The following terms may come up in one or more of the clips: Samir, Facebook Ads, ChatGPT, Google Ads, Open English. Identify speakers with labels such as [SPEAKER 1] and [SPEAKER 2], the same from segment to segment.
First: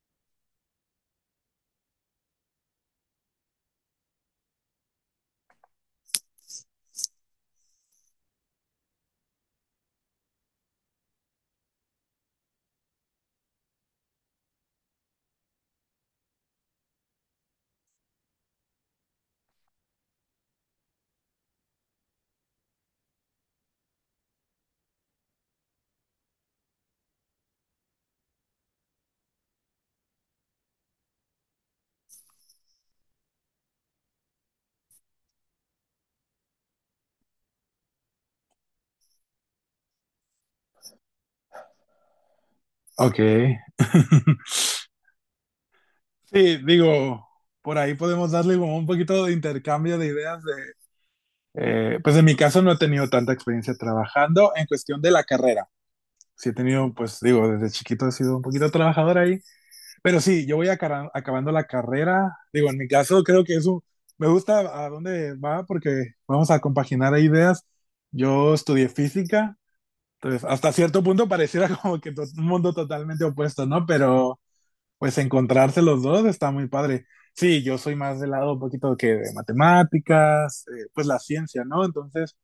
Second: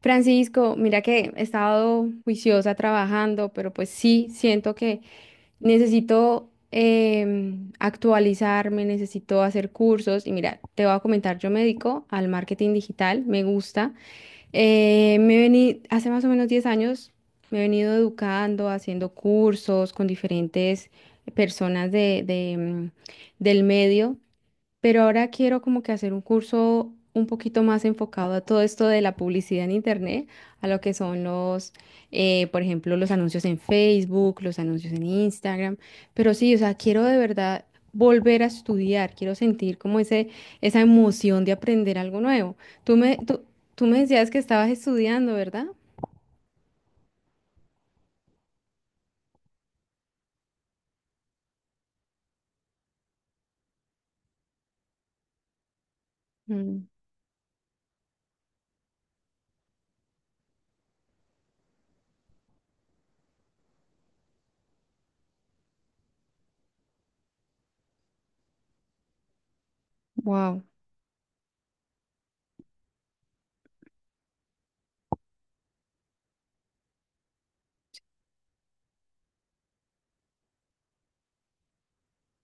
[SPEAKER 1] Francisco, mira que he estado juiciosa trabajando, pero pues sí, siento que necesito actualizarme, necesito hacer cursos y mira, te voy a comentar, yo me dedico al marketing digital, me gusta. Me vení, hace más o menos 10 años me he venido educando, haciendo cursos con diferentes personas de del medio, pero ahora quiero como que hacer un curso un poquito más enfocado a todo esto de la publicidad en internet, a lo que son los, por ejemplo, los anuncios en Facebook, los anuncios en Instagram, pero sí, o sea, quiero de verdad volver a estudiar, quiero sentir como esa emoción de aprender algo nuevo. Tú me,
[SPEAKER 2] Ok.
[SPEAKER 1] tú, Tú me decías que estabas estudiando, ¿verdad?
[SPEAKER 2] Sí, digo, por ahí podemos darle como un poquito de intercambio de ideas de, pues en mi caso no he tenido tanta experiencia trabajando en cuestión de la carrera. Sí he tenido, pues digo, desde chiquito he sido un poquito trabajador ahí, pero sí, yo voy acabando la carrera. Digo, en mi caso creo que eso me gusta a dónde va porque vamos a compaginar ahí ideas. Yo estudié física, entonces
[SPEAKER 1] Wow.
[SPEAKER 2] hasta cierto punto pareciera como que un mundo totalmente opuesto, ¿no? Pero pues encontrarse los dos está muy padre. Sí, yo soy más del lado un poquito que de matemáticas, pues la ciencia, ¿no? Entonces,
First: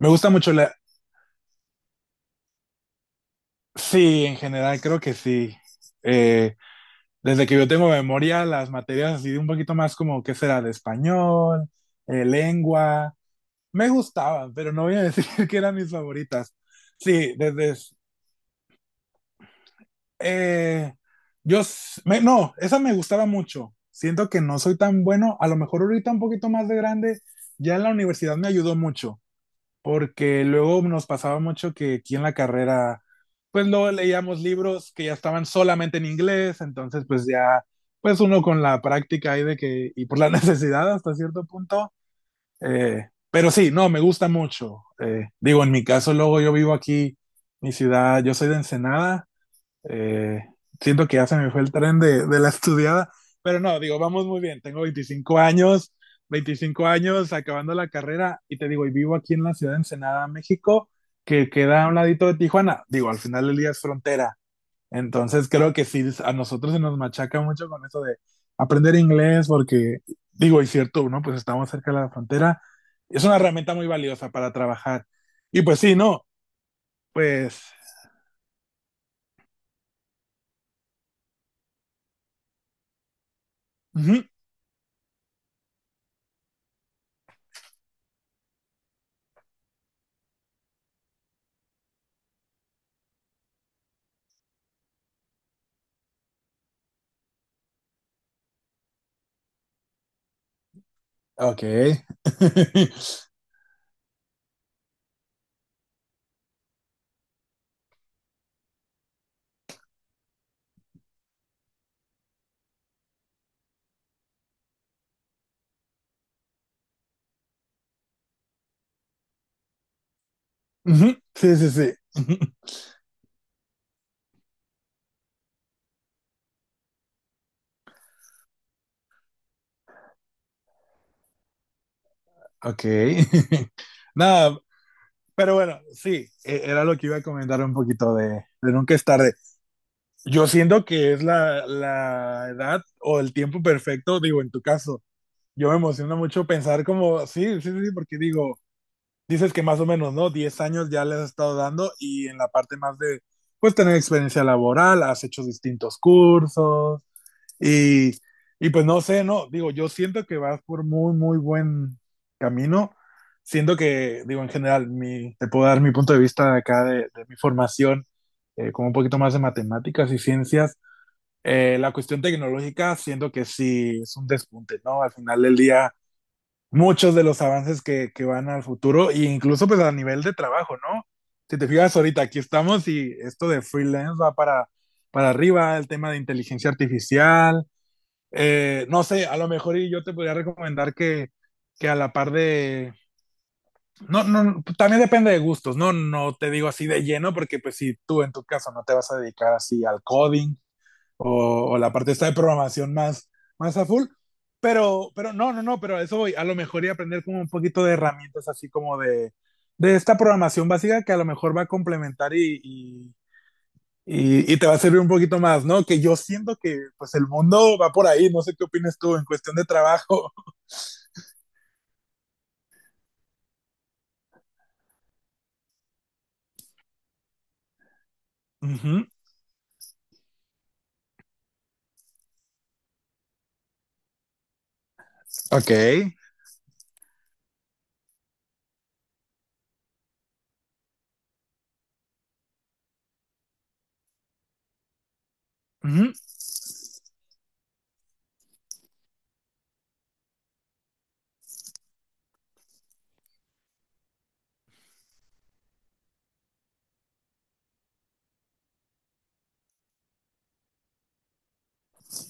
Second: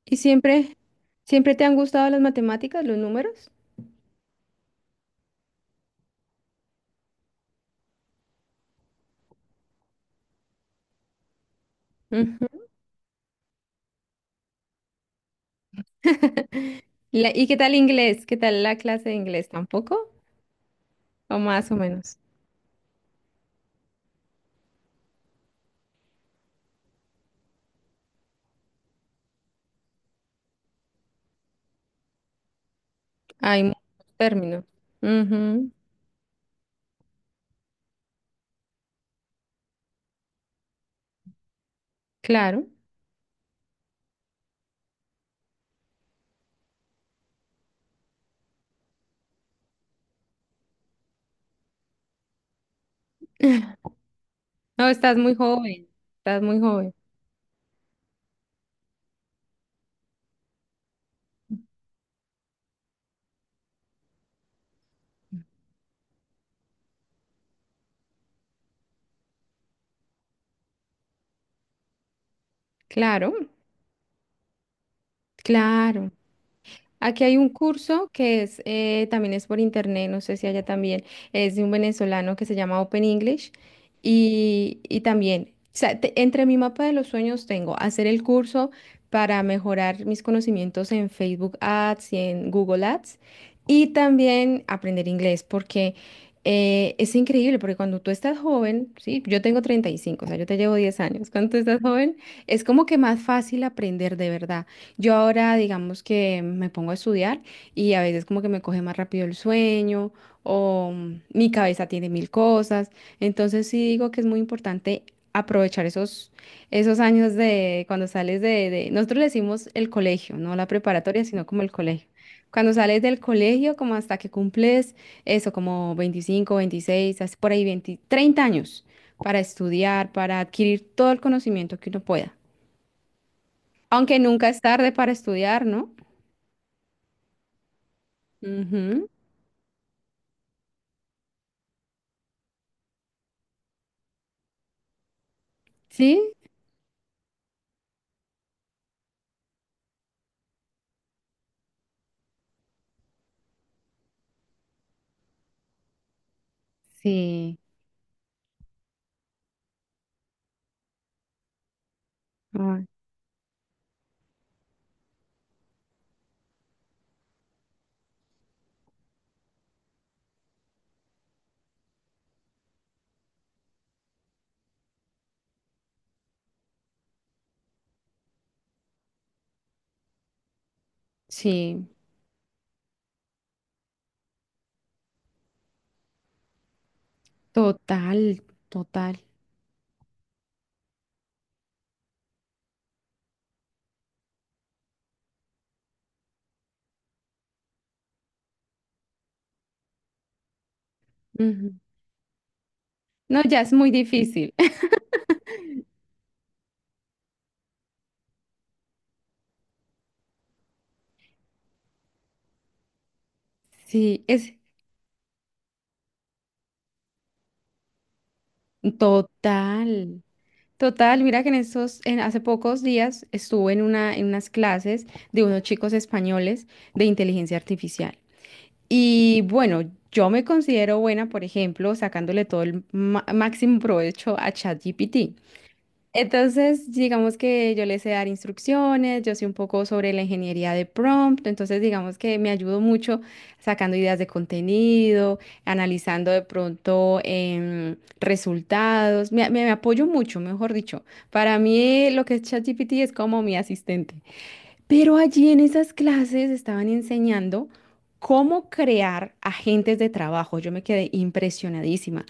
[SPEAKER 2] me
[SPEAKER 1] ¿Y
[SPEAKER 2] gusta mucho la.
[SPEAKER 1] siempre te han gustado las matemáticas, los números?
[SPEAKER 2] Sí, en general creo que sí. Eh, Desde que yo tengo memoria, las materias así de un poquito más como, ¿qué será? De español, lengua. Me gustaban, pero no voy a decir que eran mis favoritas. Sí,
[SPEAKER 1] ¿Y qué tal
[SPEAKER 2] desde
[SPEAKER 1] inglés? ¿Qué tal la clase de inglés? ¿Tampoco?
[SPEAKER 2] eh,
[SPEAKER 1] ¿O
[SPEAKER 2] yo,
[SPEAKER 1] más o
[SPEAKER 2] s-
[SPEAKER 1] menos?
[SPEAKER 2] me- no, esa me gustaba mucho. Siento que no soy tan bueno. A lo mejor ahorita un poquito más de grande, ya en la universidad me ayudó mucho, porque luego nos pasaba mucho que aquí en la carrera,
[SPEAKER 1] Hay
[SPEAKER 2] pues
[SPEAKER 1] muchos
[SPEAKER 2] luego leíamos
[SPEAKER 1] términos.
[SPEAKER 2] libros que ya estaban
[SPEAKER 1] Ujú.
[SPEAKER 2] solamente en inglés, entonces pues ya, pues uno con la práctica ahí de que, y por la necesidad hasta cierto punto,
[SPEAKER 1] Claro.
[SPEAKER 2] pero sí, no, me gusta mucho. Digo, en mi caso luego yo vivo aquí, mi ciudad, yo soy de Ensenada. Eh, Siento que ya se me fue el tren de, la estudiada, pero no, digo, vamos muy bien. Tengo
[SPEAKER 1] No, estás muy
[SPEAKER 2] 25
[SPEAKER 1] joven.
[SPEAKER 2] años,
[SPEAKER 1] Estás muy
[SPEAKER 2] 25
[SPEAKER 1] joven.
[SPEAKER 2] años acabando la carrera y te digo, y vivo aquí en la ciudad de Ensenada, México, que queda a un ladito de Tijuana. Digo, al final del día es frontera. Entonces creo que sí, a nosotros se nos machaca mucho con eso de aprender inglés, porque digo, y cierto, ¿no? Pues estamos cerca de la frontera. Es
[SPEAKER 1] Claro,
[SPEAKER 2] una herramienta muy valiosa para trabajar. Y pues sí,
[SPEAKER 1] claro.
[SPEAKER 2] no,
[SPEAKER 1] Aquí hay un
[SPEAKER 2] pues.
[SPEAKER 1] curso que es también es por internet, no sé si allá también, es de un venezolano que se llama Open English
[SPEAKER 2] Ujú,
[SPEAKER 1] y también, o sea, entre mi mapa de los sueños tengo hacer el curso para mejorar mis conocimientos en Facebook Ads y en Google Ads, y también aprender inglés porque es increíble porque cuando tú estás joven, sí, yo tengo 35, o sea, yo te llevo 10 años, cuando tú
[SPEAKER 2] ok.
[SPEAKER 1] estás joven es como que más fácil aprender de verdad. Yo ahora, digamos que me pongo a estudiar y a veces como que me coge más rápido el sueño o mi cabeza tiene mil cosas. Entonces sí digo que es muy importante aprovechar esos, esos años de cuando sales nosotros le decimos el colegio, no la
[SPEAKER 2] Ujú,
[SPEAKER 1] preparatoria, sino
[SPEAKER 2] sí,
[SPEAKER 1] como
[SPEAKER 2] sí,
[SPEAKER 1] el
[SPEAKER 2] sí.
[SPEAKER 1] colegio. Cuando sales del colegio, como hasta que cumples eso, como 25, 26, así por ahí 20, 30 años, para estudiar, para adquirir todo el conocimiento que uno pueda.
[SPEAKER 2] Ok.
[SPEAKER 1] Aunque nunca
[SPEAKER 2] Nada,
[SPEAKER 1] es tarde para
[SPEAKER 2] pero
[SPEAKER 1] estudiar,
[SPEAKER 2] bueno,
[SPEAKER 1] ¿no?
[SPEAKER 2] sí, era lo que iba a comentar un poquito de nunca es
[SPEAKER 1] Ujú.
[SPEAKER 2] tarde. Yo siento que es la edad o el tiempo perfecto, digo, en tu caso. Yo me emociona
[SPEAKER 1] Sí,
[SPEAKER 2] mucho pensar como, sí, sí, sí, porque digo, dices que más o menos, ¿no? 10 años ya les has estado dando y en la parte más de, pues, tener experiencia laboral, has hecho distintos cursos,
[SPEAKER 1] sí,
[SPEAKER 2] Y, pues no sé, no, digo, yo siento que vas por muy, muy buen
[SPEAKER 1] ah,
[SPEAKER 2] camino. Siento que, digo, en general, te puedo dar mi punto de vista de acá de, mi formación, como un poquito más de matemáticas y ciencias. La cuestión tecnológica, siento que sí es un despunte, ¿no? Al final del día, muchos de los avances que van al futuro, e incluso pues a nivel de trabajo, ¿no? Si te
[SPEAKER 1] sí,
[SPEAKER 2] fijas ahorita, aquí estamos y esto de freelance va para, arriba, el tema de inteligencia artificial,
[SPEAKER 1] total,
[SPEAKER 2] no
[SPEAKER 1] total.
[SPEAKER 2] sé, a lo mejor y yo te podría recomendar que, a la par de. No, no, también depende de gustos, ¿no? No te digo así de lleno, porque pues si tú en tu caso no te vas a dedicar así al coding
[SPEAKER 1] Ujú.
[SPEAKER 2] o la parte esta de programación
[SPEAKER 1] No, ya es
[SPEAKER 2] más a
[SPEAKER 1] muy
[SPEAKER 2] full,
[SPEAKER 1] difícil.
[SPEAKER 2] pero, no, no, no, pero a eso voy, a lo mejor y aprender como un poquito de herramientas así como de, esta programación básica que a lo mejor va a complementar y, y
[SPEAKER 1] Sí,
[SPEAKER 2] y,
[SPEAKER 1] es
[SPEAKER 2] y te va a servir un poquito más, ¿no? Que yo siento que pues el mundo va por ahí, no sé qué opinas tú en cuestión de
[SPEAKER 1] total,
[SPEAKER 2] trabajo.
[SPEAKER 1] total. Mira que en estos, en hace pocos días estuve en una, en unas clases de unos chicos españoles de inteligencia artificial.
[SPEAKER 2] Ujú,
[SPEAKER 1] Y bueno, yo me considero buena, por ejemplo, sacándole todo el máximo provecho a ChatGPT.
[SPEAKER 2] ok.
[SPEAKER 1] Entonces, digamos que yo le sé dar instrucciones, yo sé un poco sobre la ingeniería de prompt, entonces digamos que me ayudo mucho sacando ideas de contenido,
[SPEAKER 2] Ujú.
[SPEAKER 1] analizando de pronto resultados, me apoyo mucho, mejor dicho. Para mí lo que es ChatGPT es como mi asistente. Pero allí en esas clases estaban enseñando cómo crear agentes de trabajo. Yo me quedé impresionadísima.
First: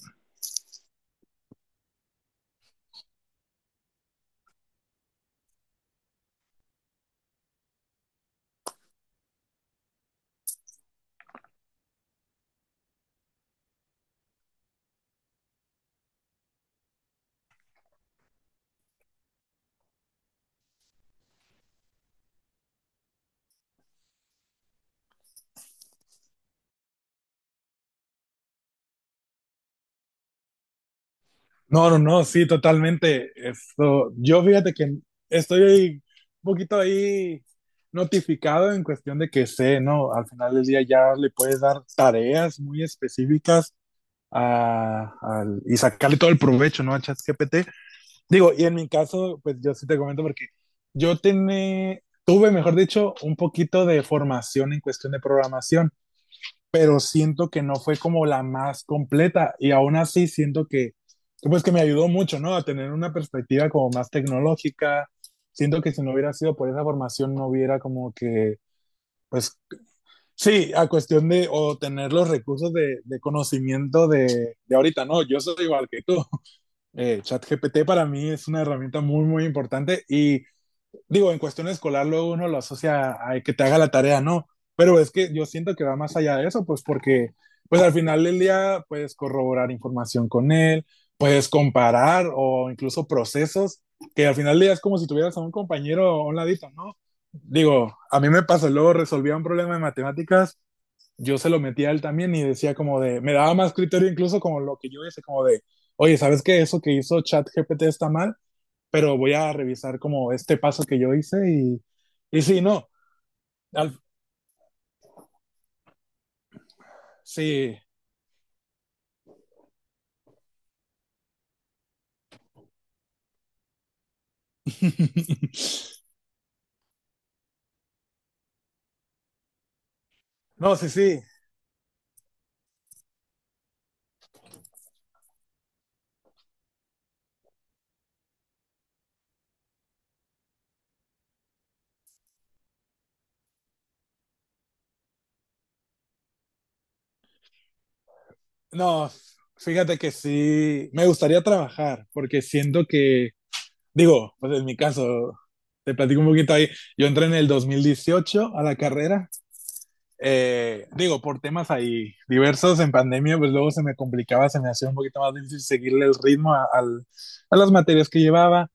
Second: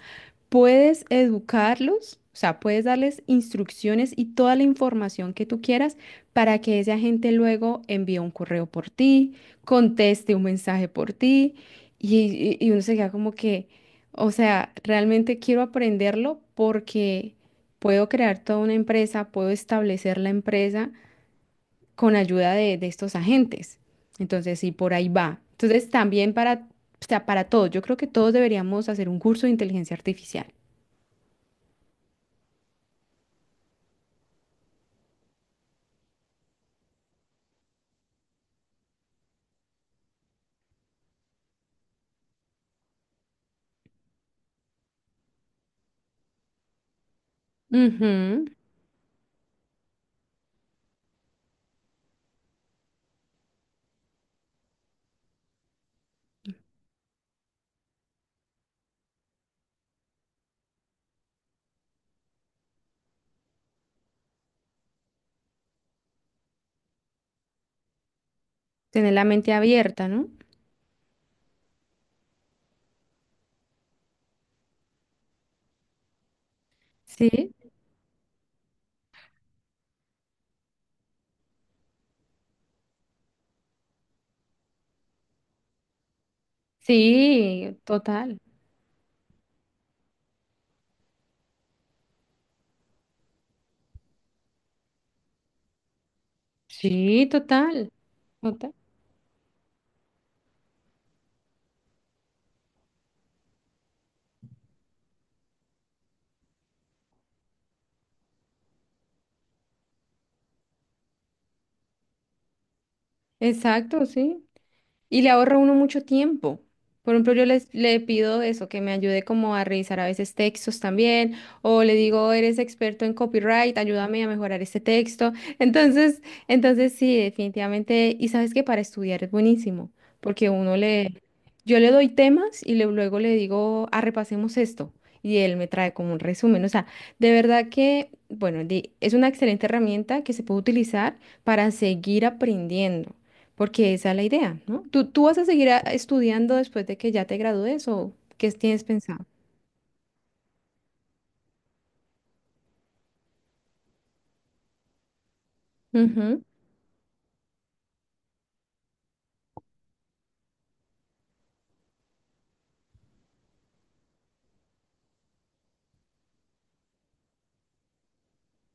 [SPEAKER 1] Puedes educarlos, o sea, puedes darles instrucciones y toda la información que tú quieras para que ese agente luego envíe un correo por ti, conteste un mensaje por ti y uno se queda como que, o sea, realmente quiero aprenderlo porque puedo crear toda una empresa, puedo establecer la empresa con ayuda de estos agentes. Entonces, sí, por ahí va. Entonces, también para, o sea, para todos, yo creo que todos deberíamos hacer un curso de inteligencia artificial.
[SPEAKER 2] No, no, no, sí, totalmente. Esto, yo fíjate que estoy un poquito ahí notificado en cuestión de que sé, ¿no? Al final del día ya le puedes dar tareas muy específicas y sacarle todo el provecho, ¿no? A ChatGPT.
[SPEAKER 1] Ujú.
[SPEAKER 2] Digo, y en mi caso, pues yo sí te comento porque yo tuve, mejor dicho, un poquito de formación en cuestión de programación, pero siento que no fue como la más completa y aún así siento que, pues que me ayudó mucho, ¿no? A tener una perspectiva como más tecnológica. Siento que si no hubiera sido por esa formación, no hubiera como que,
[SPEAKER 1] Tener la mente
[SPEAKER 2] pues
[SPEAKER 1] abierta, ¿no?
[SPEAKER 2] sí, a cuestión de o tener los recursos de, conocimiento de, ahorita, ¿no? Yo soy igual que tú.
[SPEAKER 1] Sí,
[SPEAKER 2] ChatGPT para mí es una herramienta muy, muy importante y digo, en cuestión escolar luego uno lo asocia a que te haga la tarea, no, pero es que yo siento que va más allá de eso, pues porque
[SPEAKER 1] sí,
[SPEAKER 2] pues al final del
[SPEAKER 1] total.
[SPEAKER 2] día puedes corroborar información con él, puedes comparar o incluso procesos, que al final del día es como si tuvieras a un compañero a un ladito, ¿no?
[SPEAKER 1] Sí, total.
[SPEAKER 2] Digo, a mí me pasó,
[SPEAKER 1] Total.
[SPEAKER 2] luego resolvía un problema de matemáticas yo se lo metía a él también y decía como de, me daba más criterio incluso como lo que yo hice, como de, oye, ¿sabes qué? Eso que hizo ChatGPT está mal, pero voy a revisar como este paso que yo hice y sí, no, al,
[SPEAKER 1] Exacto, sí. Y le ahorra a uno mucho tiempo. Por ejemplo,
[SPEAKER 2] sí,
[SPEAKER 1] le pido eso, que me ayude como a revisar a veces textos también, o le digo, eres experto en copyright, ayúdame a mejorar este texto. Entonces, entonces sí, definitivamente, y sabes que para estudiar es buenísimo, porque
[SPEAKER 2] no,
[SPEAKER 1] uno
[SPEAKER 2] sí, sí,
[SPEAKER 1] le, yo le doy temas luego le digo, ah, repasemos esto, y él me trae como un resumen. O sea, de verdad que, bueno, es una excelente herramienta que se puede utilizar para seguir aprendiendo. Porque esa es la idea, ¿no? ¿Tú vas a seguir estudiando después de que ya te gradúes o qué tienes
[SPEAKER 2] no,
[SPEAKER 1] pensado?
[SPEAKER 2] fíjate que sí, me gustaría trabajar porque siento que, digo, pues en mi caso, te platico un
[SPEAKER 1] Ujú,
[SPEAKER 2] poquito ahí, yo entré en el 2018 a la carrera, digo, por temas ahí diversos en pandemia, pues luego se me complicaba, se me hacía un poquito más difícil seguirle el ritmo a las materias que llevaba,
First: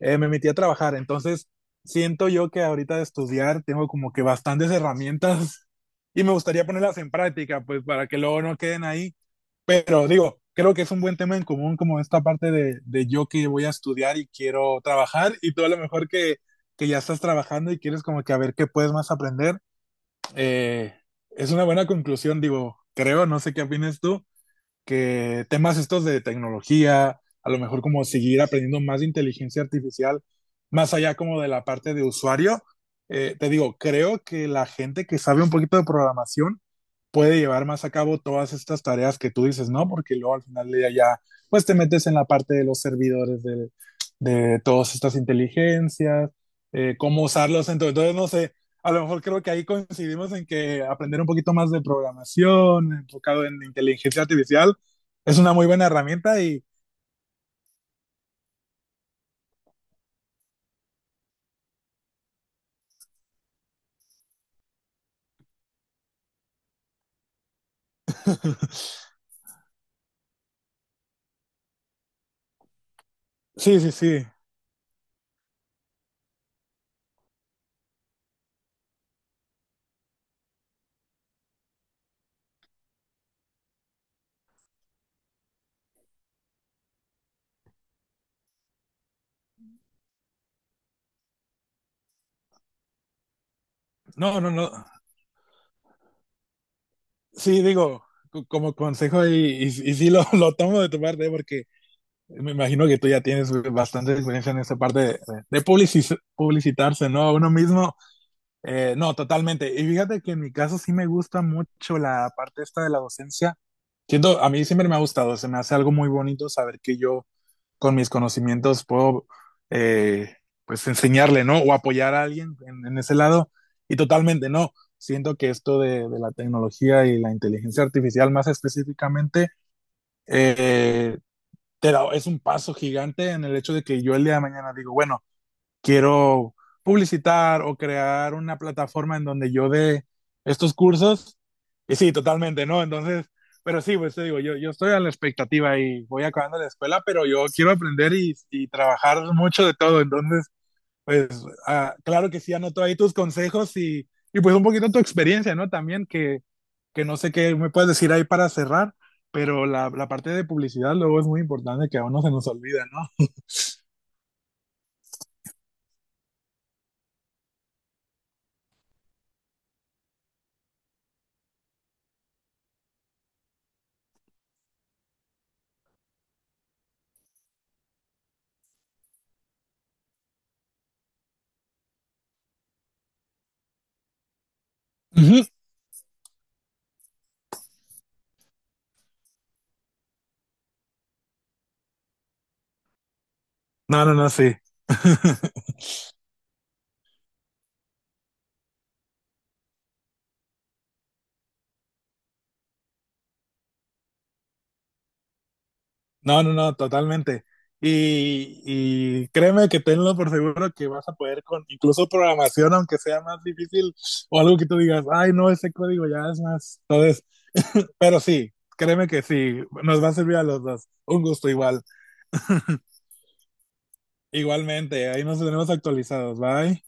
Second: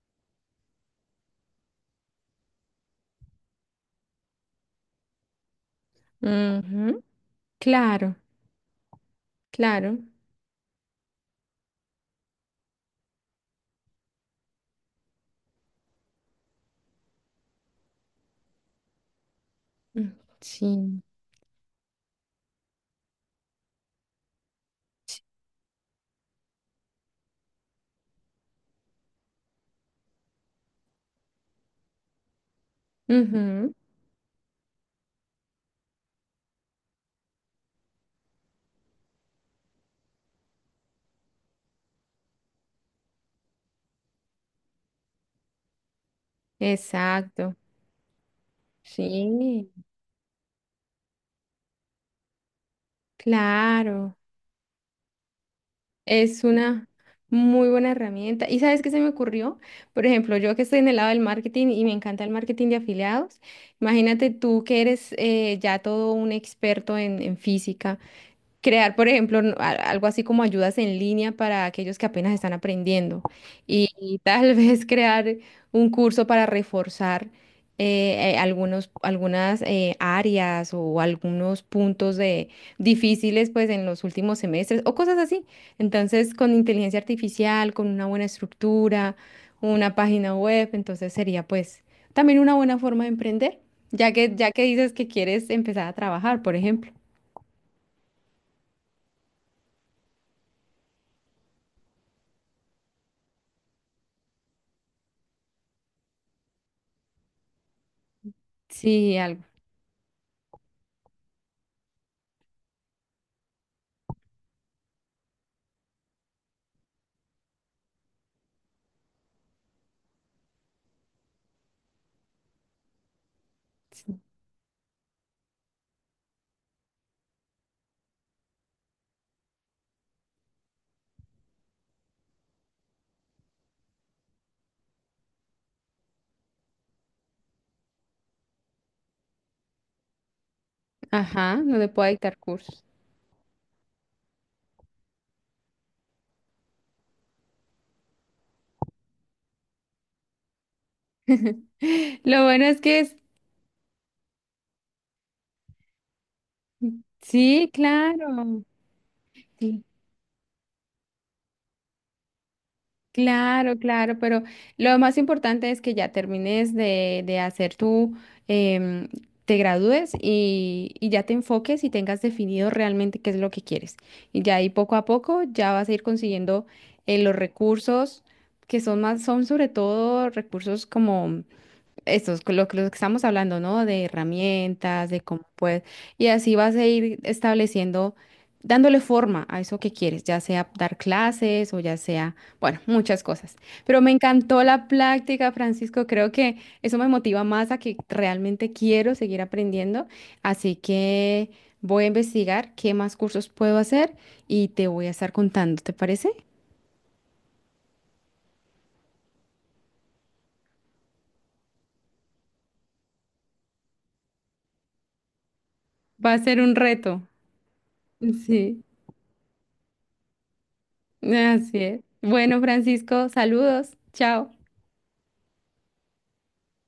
[SPEAKER 2] me metí a trabajar, entonces siento yo que ahorita de estudiar tengo como que bastantes herramientas y me gustaría ponerlas
[SPEAKER 1] ujú.
[SPEAKER 2] en práctica, pues para
[SPEAKER 1] Claro,
[SPEAKER 2] que luego no queden ahí,
[SPEAKER 1] claro.
[SPEAKER 2] pero digo, creo que es un buen tema en común como esta parte de yo que voy a estudiar y quiero trabajar y tú a lo mejor que, ya estás trabajando y quieres como que a ver qué puedes más aprender,
[SPEAKER 1] Mm.
[SPEAKER 2] eh,
[SPEAKER 1] Sí.
[SPEAKER 2] es una buena conclusión, digo, creo, no sé qué opinas tú, que temas estos de tecnología, a lo mejor como seguir aprendiendo más de inteligencia artificial, más allá como de la parte de usuario, te
[SPEAKER 1] Ujú.
[SPEAKER 2] digo, creo que la gente que sabe un poquito de programación puede llevar más a cabo todas estas tareas que tú dices, ¿no? Porque luego al final del día ya, pues te metes en la parte de los servidores de, todas estas inteligencias, cómo
[SPEAKER 1] Exacto.
[SPEAKER 2] usarlos. Entonces, no sé, a lo mejor creo que ahí
[SPEAKER 1] Sí,
[SPEAKER 2] coincidimos en que aprender un poquito más de programación, enfocado en
[SPEAKER 1] claro.
[SPEAKER 2] inteligencia artificial, es una muy buena herramienta
[SPEAKER 1] Es
[SPEAKER 2] y
[SPEAKER 1] una muy buena herramienta. ¿Y sabes qué se me ocurrió? Por ejemplo, yo que estoy en el lado del marketing y me encanta el marketing de afiliados. Imagínate tú que eres ya todo un experto en física. Crear, por ejemplo, algo así como ayudas en línea para aquellos que apenas están aprendiendo
[SPEAKER 2] sí, sí,
[SPEAKER 1] y
[SPEAKER 2] sí.
[SPEAKER 1] tal vez crear un curso para reforzar algunos, algunas áreas o algunos puntos de, difíciles pues en los últimos semestres o cosas así. Entonces, con inteligencia artificial, con una buena estructura, una página web, entonces sería pues también una buena forma de emprender,
[SPEAKER 2] No, no,
[SPEAKER 1] ya que
[SPEAKER 2] no.
[SPEAKER 1] dices que quieres empezar a trabajar, por ejemplo.
[SPEAKER 2] Sí, digo, como consejo y sí lo, lo, tomo de tu parte porque me imagino que tú ya tienes bastante experiencia en esa parte de, publicitarse, ¿no? A uno mismo. No,
[SPEAKER 1] Sí, algo.
[SPEAKER 2] totalmente. Y fíjate que en mi caso sí me gusta mucho la parte esta de la docencia. Siento, a mí siempre me ha gustado, se me hace algo muy bonito saber que yo con mis conocimientos puedo eh, pues enseñarle, ¿no? O apoyar a alguien en ese lado. Y totalmente, no. Siento que esto de, la tecnología y la inteligencia artificial más específicamente, eh, te da, es un paso gigante en el hecho de que yo el día de mañana digo, bueno, quiero publicitar o crear una plataforma en donde yo dé estos cursos.
[SPEAKER 1] Ajá, no le
[SPEAKER 2] Y
[SPEAKER 1] puedo
[SPEAKER 2] sí,
[SPEAKER 1] dictar
[SPEAKER 2] totalmente, ¿no?
[SPEAKER 1] cursos.
[SPEAKER 2] Entonces, pero sí, pues te digo, yo estoy a la expectativa y voy acabando la escuela, pero yo quiero aprender y trabajar mucho de todo. Entonces, pues ah, claro que
[SPEAKER 1] Lo
[SPEAKER 2] sí,
[SPEAKER 1] bueno es
[SPEAKER 2] anoto ahí
[SPEAKER 1] que
[SPEAKER 2] tus
[SPEAKER 1] es,
[SPEAKER 2] consejos y pues un poquito tu experiencia, ¿no? También que no sé qué
[SPEAKER 1] sí,
[SPEAKER 2] me puedes decir ahí para
[SPEAKER 1] claro,
[SPEAKER 2] cerrar, pero
[SPEAKER 1] sí,
[SPEAKER 2] la parte de publicidad luego es muy importante que a uno se nos olvida, ¿no?
[SPEAKER 1] claro, claro, pero lo más importante es que ya termines de hacer tu, em, te gradúes y ya te enfoques y tengas definido realmente qué es lo que quieres. Y ya ahí poco a poco ya vas a ir consiguiendo los recursos que son más, son sobre todo recursos como esto es lo que estamos hablando, ¿no? De herramientas, de cómo
[SPEAKER 2] Ujú.
[SPEAKER 1] puedes. Y así vas a ir estableciendo, dándole forma a eso que quieres, ya sea dar clases o ya sea, bueno, muchas cosas. Pero
[SPEAKER 2] No,
[SPEAKER 1] me
[SPEAKER 2] no, no, sí.
[SPEAKER 1] encantó la práctica, Francisco. Creo que eso me motiva más a que realmente quiero seguir aprendiendo. Así que voy a investigar qué más cursos puedo hacer y te voy a estar contando, ¿te parece?
[SPEAKER 2] No, no, no, totalmente. Y créeme que tenlo por seguro que vas a poder con incluso programación, aunque sea más difícil o algo que tú digas, ay, no, ese código ya
[SPEAKER 1] Va a
[SPEAKER 2] es
[SPEAKER 1] ser un
[SPEAKER 2] más.
[SPEAKER 1] reto.
[SPEAKER 2] Entonces, pero sí,
[SPEAKER 1] Sí.
[SPEAKER 2] créeme que sí, nos va a servir a los dos. Un gusto
[SPEAKER 1] Así
[SPEAKER 2] igual.
[SPEAKER 1] es. Bueno, Francisco, saludos. Chao.
[SPEAKER 2] Igualmente, ahí nos tenemos actualizados. Bye.